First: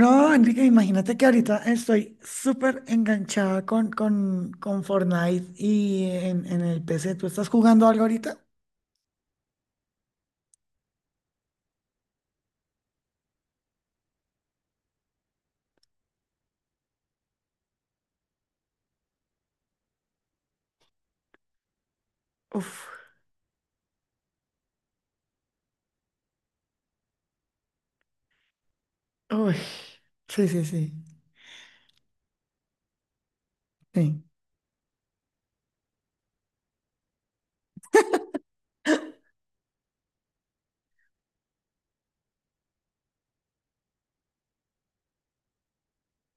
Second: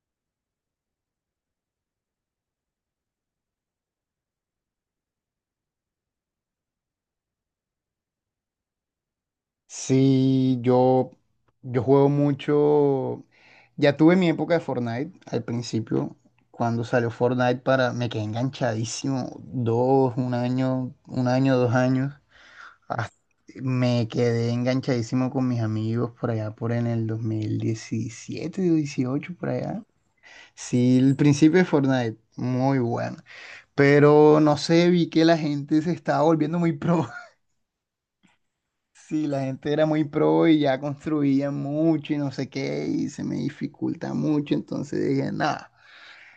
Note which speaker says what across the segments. Speaker 1: No, Enrique, imagínate que ahorita estoy súper enganchada con Fortnite y en el PC. ¿Tú estás jugando algo ahorita?
Speaker 2: Sí, yo juego mucho. Ya tuve mi época de Fortnite al principio. Cuando salió Fortnite para. Me quedé enganchadísimo. Dos, un año, 2 años.
Speaker 1: Uf,
Speaker 2: Me quedé enganchadísimo con mis amigos por allá por en el 2017 o dieciocho por
Speaker 1: uy,
Speaker 2: allá.
Speaker 1: sí, sí, sí,
Speaker 2: Sí, el principio de Fortnite, muy bueno.
Speaker 1: sí,
Speaker 2: Pero no sé, vi que la gente se estaba volviendo muy pro. Sí, la gente era muy pro y ya construía mucho y no sé qué, y se me dificulta mucho, entonces dije, nada,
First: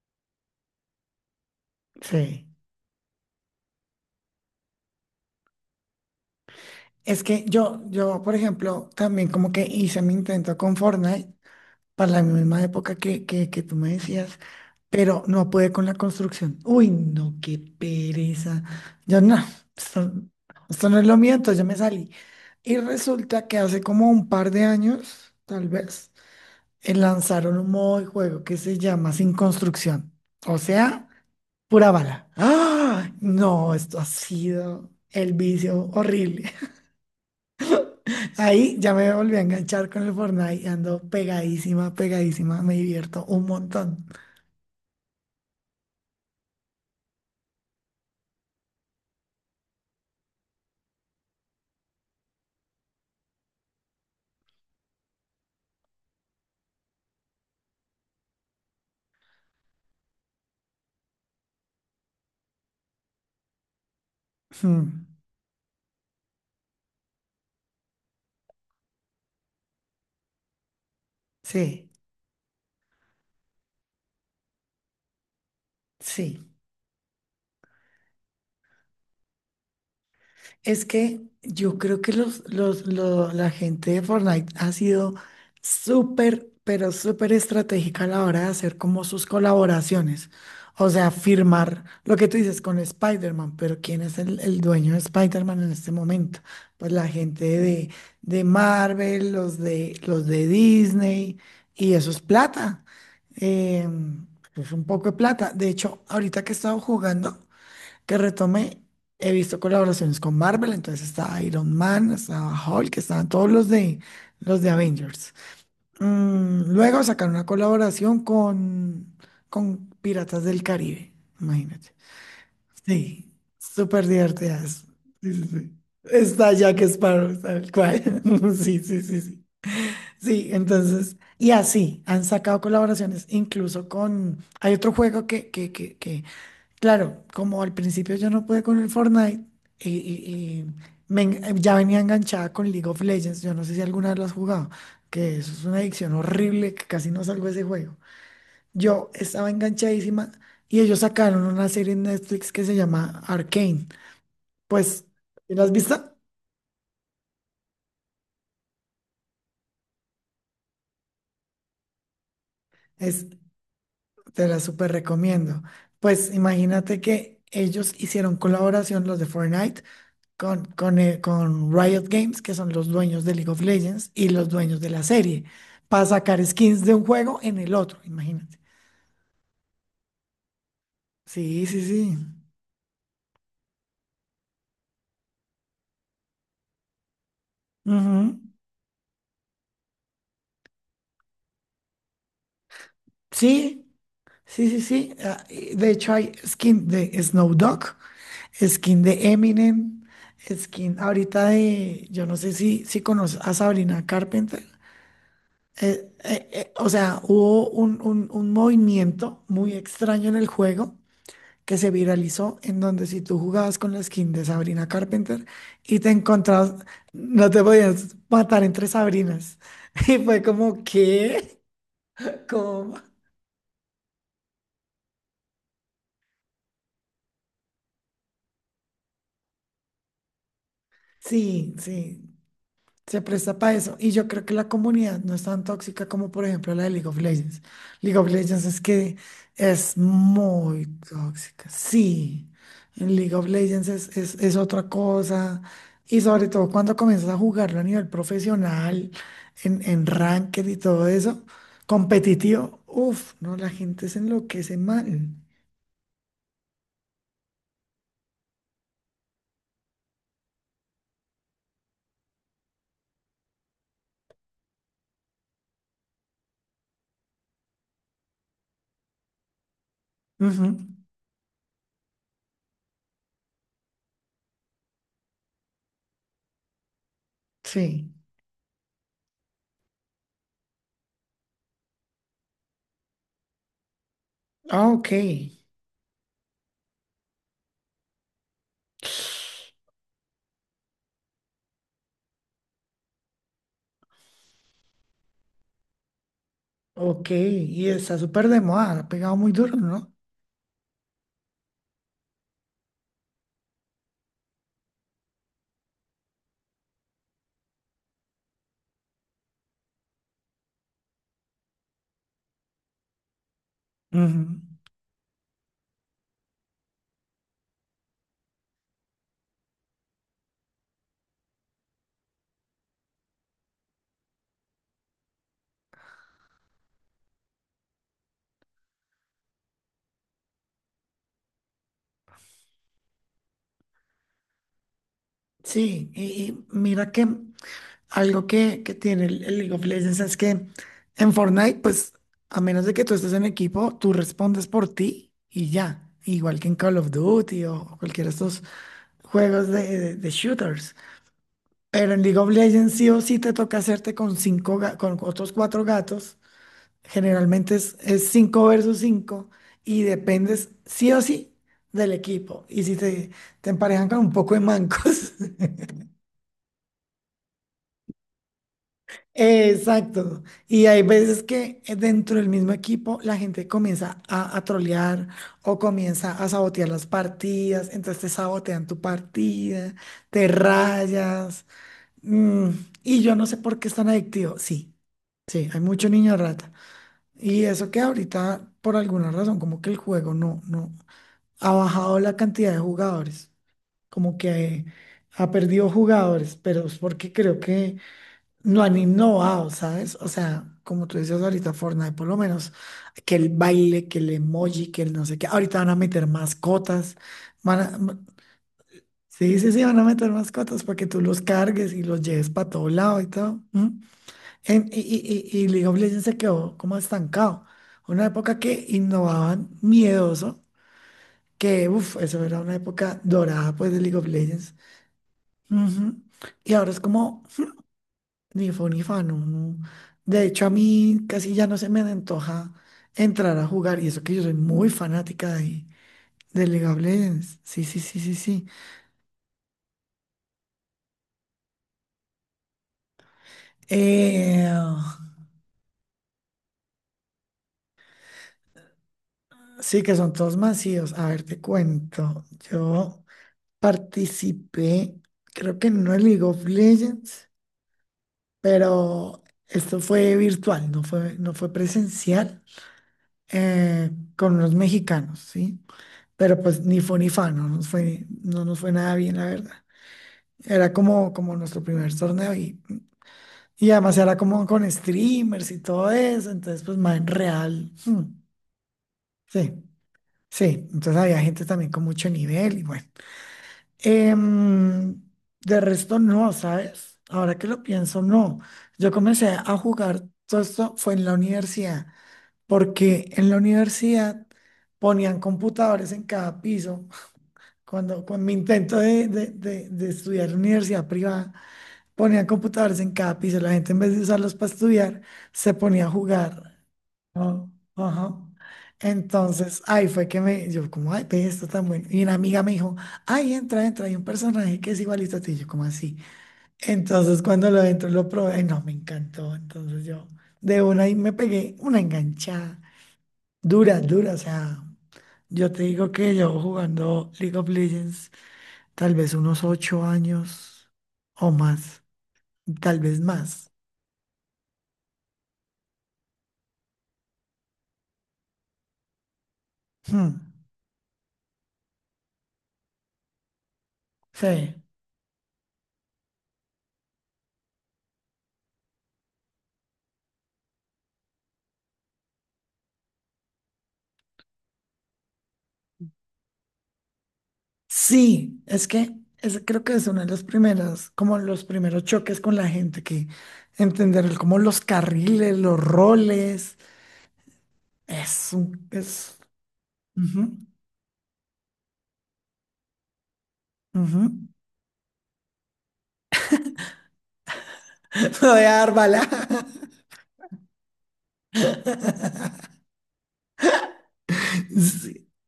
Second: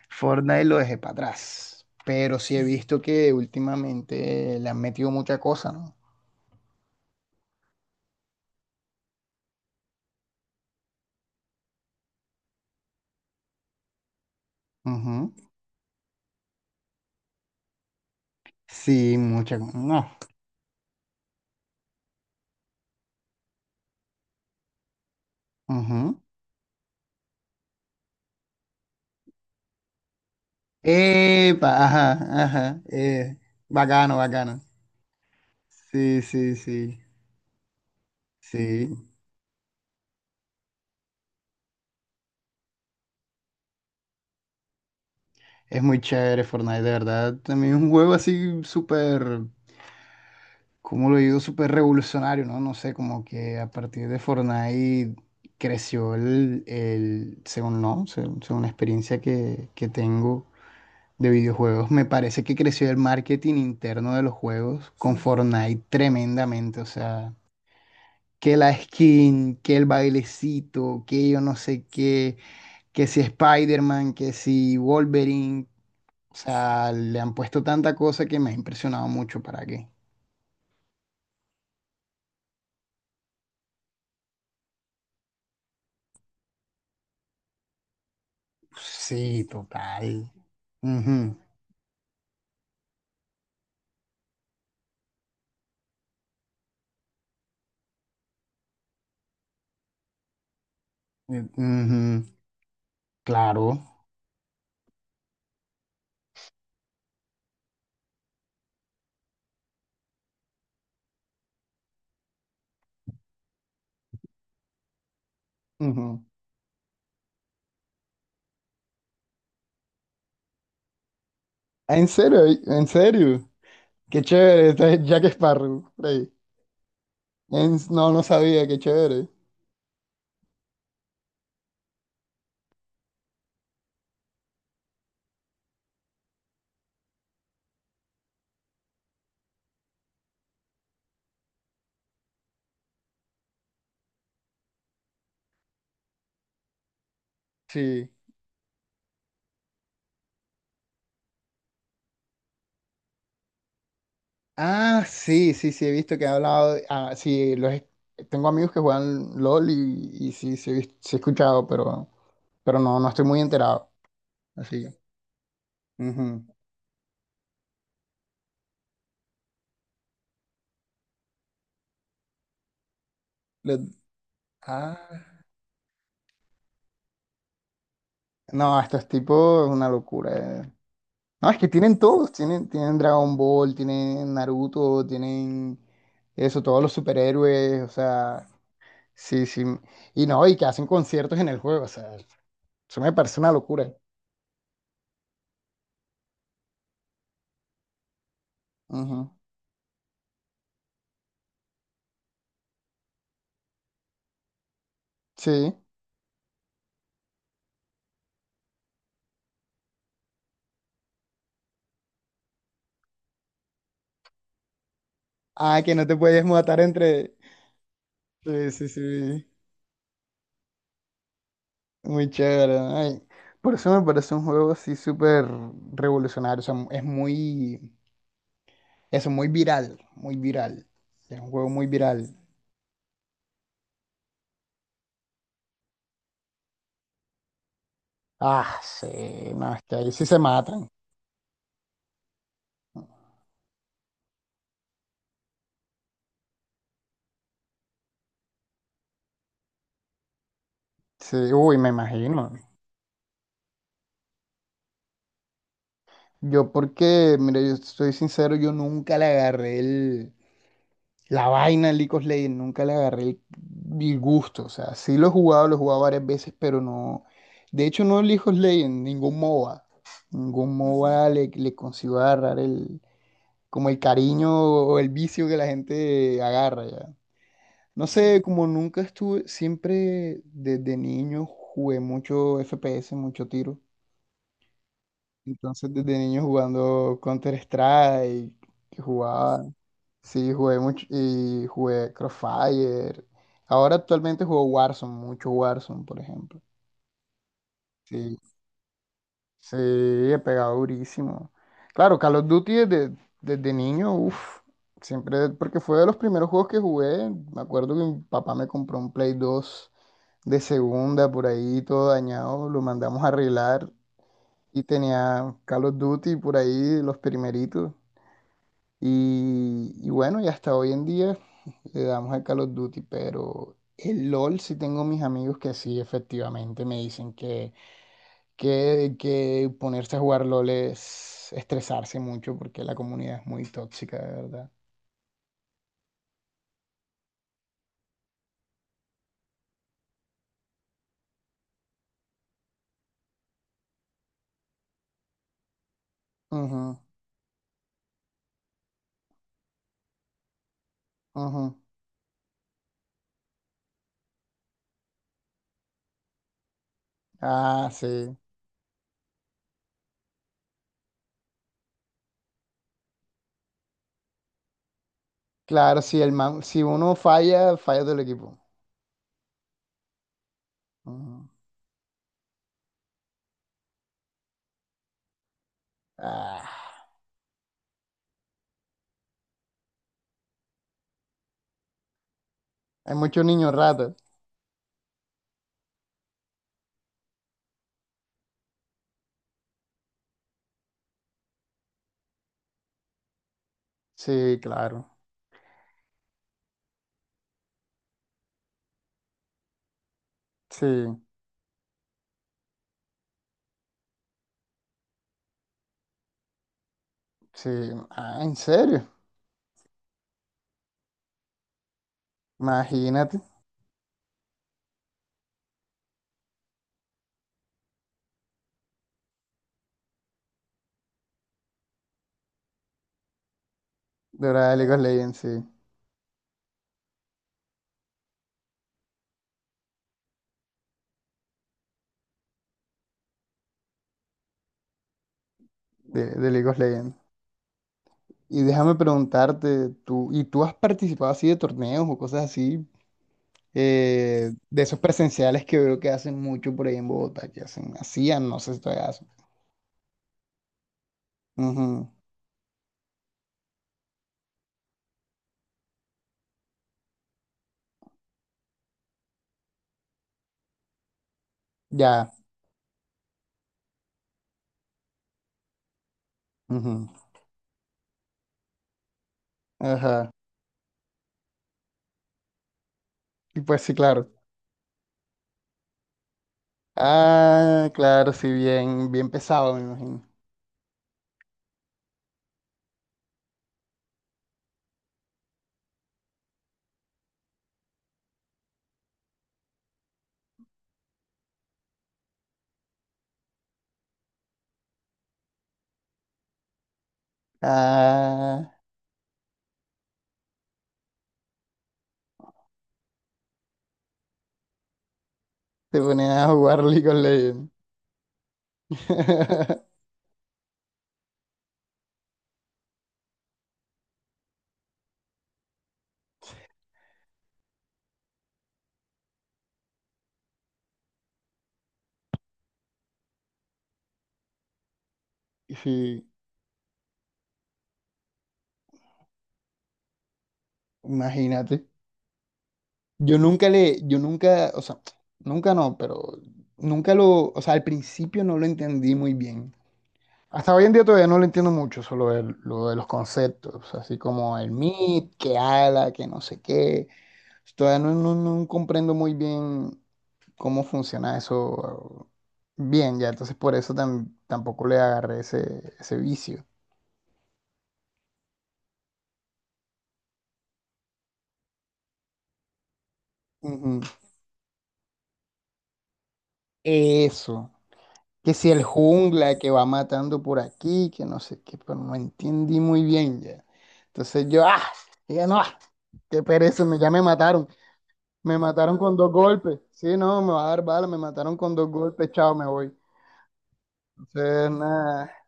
Speaker 2: Fortnite lo dejé para atrás. Pero
Speaker 1: sí.
Speaker 2: sí he visto que últimamente le han metido mucha cosa, ¿no?
Speaker 1: Es que yo, por ejemplo, también como que hice mi intento con Fortnite para la misma época que tú me decías, pero
Speaker 2: Ujú.
Speaker 1: no pude con la construcción. Uy, no, qué pereza.
Speaker 2: Sí,
Speaker 1: Yo no,
Speaker 2: mucha cosa.
Speaker 1: esto,
Speaker 2: No.
Speaker 1: esto no es lo mío, entonces yo me salí. Y resulta que hace como un par de años, tal vez,
Speaker 2: Ujú.
Speaker 1: lanzaron un modo de juego que se llama Sin Construcción, o sea,
Speaker 2: Epa,
Speaker 1: pura
Speaker 2: ajá,
Speaker 1: bala.
Speaker 2: ajá.
Speaker 1: ¡Ah! No, esto ha
Speaker 2: Bacano, bacano.
Speaker 1: sido el vicio
Speaker 2: Sí,
Speaker 1: horrible.
Speaker 2: sí, sí.
Speaker 1: Ahí
Speaker 2: Sí.
Speaker 1: ya me volví a enganchar con el Fortnite, y ando pegadísima, pegadísima, me divierto un montón.
Speaker 2: Es muy chévere Fortnite, de verdad. También es un juego así súper, como lo digo, súper revolucionario, ¿no? No sé, como que a partir de Fortnite creció el según no, según, según la experiencia que tengo de videojuegos, me parece que creció el marketing interno de los juegos
Speaker 1: Mm,
Speaker 2: con. Sí. Fortnite tremendamente, o sea, que la skin, que el bailecito, que yo no sé
Speaker 1: sí,
Speaker 2: qué, que si Spider-Man, que si Wolverine, o
Speaker 1: sí.
Speaker 2: sea, le han puesto tanta cosa que me ha impresionado mucho, ¿para qué?
Speaker 1: Es que yo creo que la gente de Fortnite ha sido súper, pero súper estratégica a la hora de hacer como sus
Speaker 2: Sí,
Speaker 1: colaboraciones.
Speaker 2: total.
Speaker 1: O sea,
Speaker 2: Ujú,
Speaker 1: firmar lo que tú dices con Spider-Man, pero ¿quién es el dueño de Spider-Man en este momento? Pues la gente de Marvel, los de Disney, y eso es
Speaker 2: ujú,
Speaker 1: plata.
Speaker 2: claro.
Speaker 1: Em, es un poco de plata. De hecho, ahorita que he estado jugando, que retomé, he visto colaboraciones con Marvel, entonces estaba Iron Man, estaba Hulk, estaban todos los de Avengers.
Speaker 2: Ujú.
Speaker 1: Luego sacaron una colaboración con Piratas del Caribe, imagínate.
Speaker 2: Ah, ¿en serio? ¿En
Speaker 1: Sí,
Speaker 2: serio?
Speaker 1: súper
Speaker 2: Qué chévere,
Speaker 1: divertidas.
Speaker 2: este es Jack
Speaker 1: Sí, sí, sí.
Speaker 2: Sparrow. Rey.
Speaker 1: Está Jack Sparrow, tal
Speaker 2: No, no
Speaker 1: cual.
Speaker 2: sabía, qué
Speaker 1: Sí, sí, sí,
Speaker 2: chévere.
Speaker 1: sí. Sí, entonces, y así han sacado colaboraciones, incluso con, hay otro juego que. Claro, como al principio yo no pude con el Fortnite, y, y- y ya venía enganchada con League of Legends. Yo no sé si alguna vez lo has jugado, que eso es una adicción horrible, que casi no salgo de ese juego.
Speaker 2: Sí.
Speaker 1: Yo estaba enganchadísima y ellos sacaron una serie en Netflix que se llama Arcane. Pues,
Speaker 2: Ah, sí,
Speaker 1: ¿sí? ¿La
Speaker 2: sí,
Speaker 1: has
Speaker 2: sí, he
Speaker 1: visto?
Speaker 2: visto que ha hablado. Ah, sí, tengo amigos que juegan LOL y, y sí he escuchado, pero, pero no,
Speaker 1: Es,
Speaker 2: estoy muy enterado.
Speaker 1: Te la
Speaker 2: Así.
Speaker 1: súper
Speaker 2: Que.
Speaker 1: recomiendo. Pues
Speaker 2: Ujú.
Speaker 1: imagínate que ellos hicieron colaboración, los de Fortnite con Riot Games, que son los dueños de League of
Speaker 2: Lo-
Speaker 1: Legends y los dueños de
Speaker 2: ah,
Speaker 1: la serie, para sacar skins de un juego en el otro, imagínate.
Speaker 2: no, estos tipos es una locura. No, es
Speaker 1: Sí,
Speaker 2: que
Speaker 1: sí,
Speaker 2: tienen
Speaker 1: sí.
Speaker 2: todos, tienen, tienen Dragon Ball, tienen Naruto, tienen eso, todos los superhéroes, o
Speaker 1: Ujú.
Speaker 2: sea, sí, sí. Y no, y que hacen conciertos en el juego, o sea, eso me parece una
Speaker 1: Sí,
Speaker 2: locura.
Speaker 1: sí, sí, sí. Ah, y de hecho, hay skin de Snow Dogg, skin
Speaker 2: Ujú,
Speaker 1: de Eminem, skin ahorita de, yo no sé si conoces a Sabrina Carpenter.
Speaker 2: sí.
Speaker 1: O sea, hubo un movimiento muy extraño en el juego que se viralizó, en donde si tú jugabas con la skin de Sabrina Carpenter
Speaker 2: Ah, que
Speaker 1: y
Speaker 2: no
Speaker 1: te
Speaker 2: te puedes
Speaker 1: encontrabas,
Speaker 2: matar entre...
Speaker 1: no te podías matar
Speaker 2: Sí,
Speaker 1: entre
Speaker 2: sí, sí.
Speaker 1: Sabrinas. Y fue como, ¿qué?
Speaker 2: Muy chévere.
Speaker 1: ¿Cómo?
Speaker 2: Ay. Por eso me parece un juego así súper revolucionario, o sea, es muy... Eso, muy viral, muy viral. Es un juego
Speaker 1: Sí,
Speaker 2: muy
Speaker 1: sí,
Speaker 2: viral.
Speaker 1: se presta para eso. Y yo creo que la comunidad no es tan tóxica como, por ejemplo, la de League of Legends. League of Legends
Speaker 2: Ah,
Speaker 1: es
Speaker 2: sí,
Speaker 1: que
Speaker 2: no, es que
Speaker 1: es
Speaker 2: ahí sí se
Speaker 1: muy
Speaker 2: matan.
Speaker 1: tóxica. Sí, en League of Legends es otra cosa. Y sobre todo cuando comienzas a jugarlo a nivel profesional, en ranked y todo
Speaker 2: Sí,
Speaker 1: eso,
Speaker 2: uy, me imagino.
Speaker 1: competitivo, uff, no, la gente se enloquece mal.
Speaker 2: Yo porque, mira, yo soy sincero, yo nunca le agarré el, la vaina al League of Legends, nunca le agarré el gusto. O sea, sí lo he jugado varias veces, pero no. De hecho, no el League of Legends, ningún MOBA.
Speaker 1: Ujú,
Speaker 2: Ningún, ujú, MOBA le consigo agarrar como el cariño o el vicio que la gente agarra ya. No
Speaker 1: sí.
Speaker 2: sé, como nunca estuve, siempre desde niño jugué mucho FPS, mucho tiro.
Speaker 1: Ah, ok.
Speaker 2: Entonces, desde niño jugando Counter-Strike, que jugaba, sí, jugué mucho y jugué Crossfire. Ahora actualmente juego Warzone, mucho Warzone, por ejemplo.
Speaker 1: Ok. Y está
Speaker 2: Sí,
Speaker 1: súper de moda, ha pegado muy duro,
Speaker 2: sí,
Speaker 1: ¿no?
Speaker 2: he pegado durísimo. Claro, Call of Duty desde niño, uff, siempre, porque fue de los primeros juegos que jugué. Me acuerdo que mi papá me compró un Play 2 de segunda, por ahí todo dañado, lo mandamos a arreglar
Speaker 1: Ujú.
Speaker 2: y tenía Call of Duty por ahí, los primeritos. Y bueno, y hasta hoy en día le damos al Call of Duty, pero el LOL sí tengo mis amigos que sí, efectivamente, me dicen que ponerse a jugar LOL es estresarse mucho porque la comunidad es muy tóxica, de verdad.
Speaker 1: Sí, y mira que algo que tiene el League of Legends es que en Fortnite, pues a menos de que tú estés en equipo, tú respondes por ti y ya, igual que en Call
Speaker 2: Ujú,
Speaker 1: of Duty o cualquiera de estos juegos de shooters.
Speaker 2: ujú.
Speaker 1: Pero en League of Legends sí o sí te toca hacerte con con otros cuatro gatos. Generalmente
Speaker 2: Ah,
Speaker 1: es
Speaker 2: sí.
Speaker 1: cinco versus cinco y dependes sí o sí del equipo. Y si te emparejan con un poco de mancos.
Speaker 2: Claro, si uno falla, falla todo el equipo.
Speaker 1: Exacto. Y hay veces
Speaker 2: Ujú.
Speaker 1: que dentro del mismo equipo la gente comienza a trolear o comienza a sabotear las
Speaker 2: Ah,
Speaker 1: partidas, entonces te sabotean tu partida, te rayas. mm,
Speaker 2: hay
Speaker 1: y yo no
Speaker 2: muchos
Speaker 1: sé
Speaker 2: niños
Speaker 1: por qué es tan
Speaker 2: ratas.
Speaker 1: adictivo. Sí, sí, hay mucho niño rata. Y eso que ahorita, por alguna razón, como que el juego no ha bajado la cantidad de jugadores como
Speaker 2: Sí,
Speaker 1: que
Speaker 2: claro.
Speaker 1: ha perdido jugadores, pero es porque creo que no han innovado, ¿sabes? O sea,
Speaker 2: Sí,
Speaker 1: como tú decías ahorita, Fortnite, por lo menos, que el baile, que el emoji, que el no sé qué. Ahorita van a meter mascotas.
Speaker 2: sí.
Speaker 1: Van a- m-
Speaker 2: Ah, en serio.
Speaker 1: sí, sí, sí, van a meter mascotas para que tú los cargues y los lleves para todo lado y
Speaker 2: Imagínate.
Speaker 1: todo. ¿M? Y League of Legends se quedó como estancado. Una época que innovaban miedoso, que, uff, eso era una época dorada, pues, de League of
Speaker 2: De verdad,
Speaker 1: Legends.
Speaker 2: de League of Legends, sí.
Speaker 1: Ujú. Y ahora es como. Ni fu ni fa, no, no. De hecho, a mí casi ya no se me antoja entrar a jugar, y eso que yo soy muy fanática de,
Speaker 2: De
Speaker 1: de
Speaker 2: League of
Speaker 1: League of
Speaker 2: Legends.
Speaker 1: Legends. Sí, sí, sí, sí,
Speaker 2: Y
Speaker 1: sí.
Speaker 2: déjame preguntarte, tú, ¿y tú has participado así de torneos o cosas así?
Speaker 1: Eh,
Speaker 2: De esos presenciales que veo que hacen mucho por ahí en Bogotá, que hacen, hacían, no sé si todavía hacen.
Speaker 1: sí, que son todos masivos. A ver, te
Speaker 2: Ujú,
Speaker 1: cuento. Yo participé, creo que no en League of Legends, pero esto fue virtual, no fue
Speaker 2: ya.
Speaker 1: presencial, eh, con los mexicanos, ¿sí? Pero pues ni
Speaker 2: Ujú,
Speaker 1: fu ni fa, no nos fue nada bien, la verdad.
Speaker 2: ajá.
Speaker 1: Era como nuestro primer torneo y,
Speaker 2: Y pues
Speaker 1: y
Speaker 2: sí,
Speaker 1: además
Speaker 2: claro.
Speaker 1: era como con streamers y todo eso, entonces pues más en
Speaker 2: Ah,
Speaker 1: real.
Speaker 2: claro, sí, bien, bien
Speaker 1: Sí,
Speaker 2: pesado, me imagino.
Speaker 1: sí, entonces había gente también con mucho nivel y bueno. Em, de resto no, ¿sabes? Ahora que lo pienso, no. Yo comencé a jugar, todo esto fue en la universidad, porque en la universidad ponían computadores en cada piso. Cuando, con mi
Speaker 2: Ah,
Speaker 1: intento de estudiar en universidad privada, ponían computadores en cada piso, la gente en vez de usarlos para estudiar, se
Speaker 2: te
Speaker 1: ponía a
Speaker 2: ponían a
Speaker 1: jugar.
Speaker 2: jugar League of Legends.
Speaker 1: ¿No? Ajá. Entonces, ahí fue que yo como, ay, ve esto tan bueno. Y una amiga me dijo, ay, entra, entra, hay un personaje que es igualito a ti, yo como así. Entonces, cuando lo entro, lo probé, ay, no, me encantó. Entonces yo, de una ahí me pegué una enganchada, dura, dura, o sea, yo te digo
Speaker 2: Sí,
Speaker 1: que yo jugando League of Legends, tal vez unos 8 años o
Speaker 2: imagínate.
Speaker 1: más, tal vez
Speaker 2: Yo nunca
Speaker 1: más.
Speaker 2: le, yo nunca, o sea, nunca no, pero nunca lo, o sea, al principio no lo entendí muy bien.
Speaker 1: Hmm,
Speaker 2: Hasta hoy en día todavía no lo entiendo mucho, solo lo de los conceptos, así como el
Speaker 1: sí.
Speaker 2: MIT, que ala, que no sé qué. Todavía no comprendo muy bien cómo funciona eso bien, ya, entonces por eso tampoco le agarré ese vicio.
Speaker 1: Sí, es que creo que es uno de los primeros, como los primeros choques con la gente, que
Speaker 2: Ujú.
Speaker 1: entender como los carriles, los roles,
Speaker 2: Eso.
Speaker 1: es
Speaker 2: Que si el
Speaker 1: un,
Speaker 2: jungla que va matando
Speaker 1: ujú,
Speaker 2: por aquí, que no sé qué, pero no entendí muy bien ya.
Speaker 1: ujú.
Speaker 2: Entonces yo, ah, ya no, ah, qué pereza, ya me mataron.
Speaker 1: Me
Speaker 2: Me
Speaker 1: voy a dar
Speaker 2: mataron con
Speaker 1: bala.
Speaker 2: dos golpes. Sí, no, me va a dar bala, me mataron con dos golpes, chao, me voy. Entonces,
Speaker 1: Sí,
Speaker 2: nada,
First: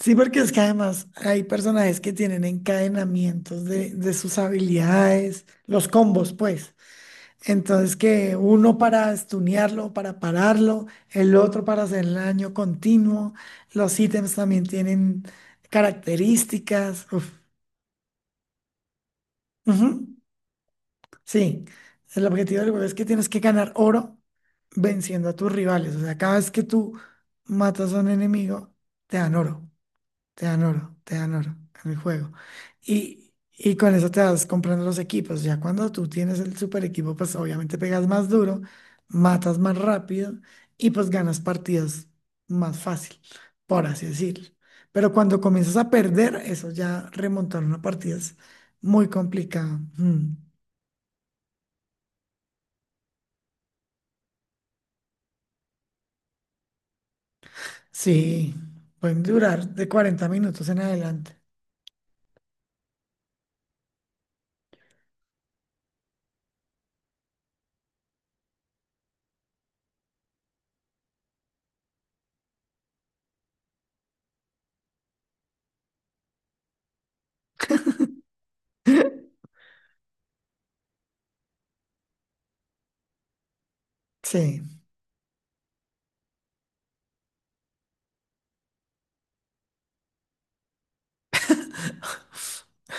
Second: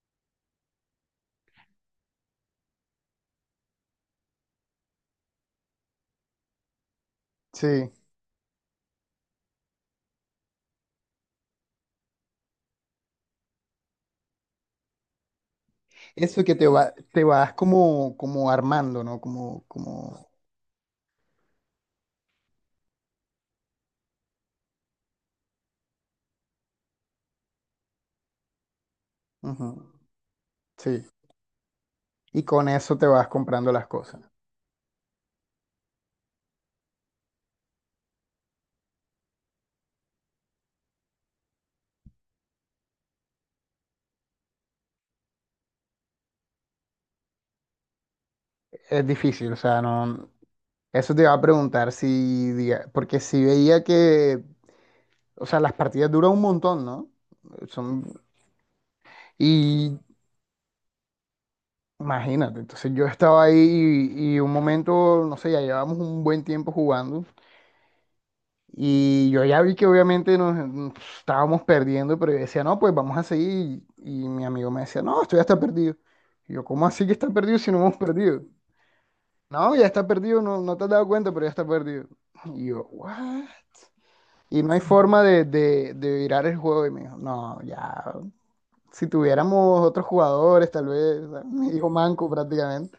Speaker 1: sí, porque es que además hay personajes que tienen encadenamientos de sus habilidades, los combos, pues.
Speaker 2: sí.
Speaker 1: Entonces que uno para estunearlo, para pararlo, el otro para hacer el daño continuo. Los ítems también tienen
Speaker 2: Eso que te va,
Speaker 1: características.
Speaker 2: te
Speaker 1: Uf.
Speaker 2: vas como, armando, ¿no? Como,
Speaker 1: Ujú.
Speaker 2: como,
Speaker 1: Sí, el objetivo del juego es que tienes que ganar oro venciendo a tus rivales. O sea, cada vez que tú matas a un enemigo, te dan
Speaker 2: ujú,
Speaker 1: oro. Te dan oro,
Speaker 2: sí.
Speaker 1: te dan oro en el juego.
Speaker 2: Y con eso te vas
Speaker 1: Y,
Speaker 2: comprando
Speaker 1: y
Speaker 2: las
Speaker 1: con eso te
Speaker 2: cosas.
Speaker 1: vas comprando los equipos. Ya cuando tú tienes el super equipo, pues obviamente pegas más duro, matas más rápido y pues ganas partidas más fácil, por así decirlo. Pero cuando comienzas a perder, eso ya remontar una partida es
Speaker 2: Es
Speaker 1: muy
Speaker 2: difícil, o
Speaker 1: complicado.
Speaker 2: sea, no.
Speaker 1: Mm.
Speaker 2: Eso te iba a preguntar si, porque si veía que. O sea, las partidas duran un montón, ¿no? Son,
Speaker 1: Sí, pueden durar de
Speaker 2: y
Speaker 1: 40 minutos en adelante.
Speaker 2: imagínate, entonces yo estaba ahí y un momento, no sé, ya llevábamos un buen tiempo jugando y yo ya vi que obviamente nos estábamos perdiendo, pero yo decía, no, pues vamos a seguir y, mi amigo me decía, no, esto ya está perdido. Y yo, ¿cómo así que está perdido si no hemos perdido? No, ya está perdido, no, no te has dado cuenta, pero ya está perdido. Y yo, ¿what?
Speaker 1: Sí,
Speaker 2: Y no hay forma de virar el juego. Y me dijo, no, ya, si tuviéramos otros jugadores, tal vez, o sea, mi hijo manco prácticamente.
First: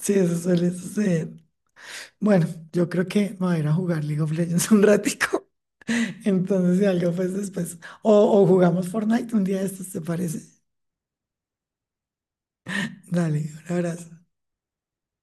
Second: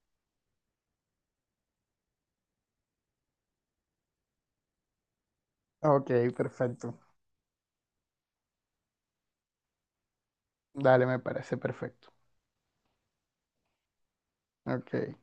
Speaker 1: sí, eso suele suceder. Bueno, yo creo que me voy a ir a jugar League of Legends un ratico.
Speaker 2: Ok,
Speaker 1: Entonces, si
Speaker 2: perfecto.
Speaker 1: algo, pues después. O jugamos Fortnite un día de estos, ¿te parece?
Speaker 2: Dale, me parece perfecto.
Speaker 1: Dale, un abrazo.
Speaker 2: Ok.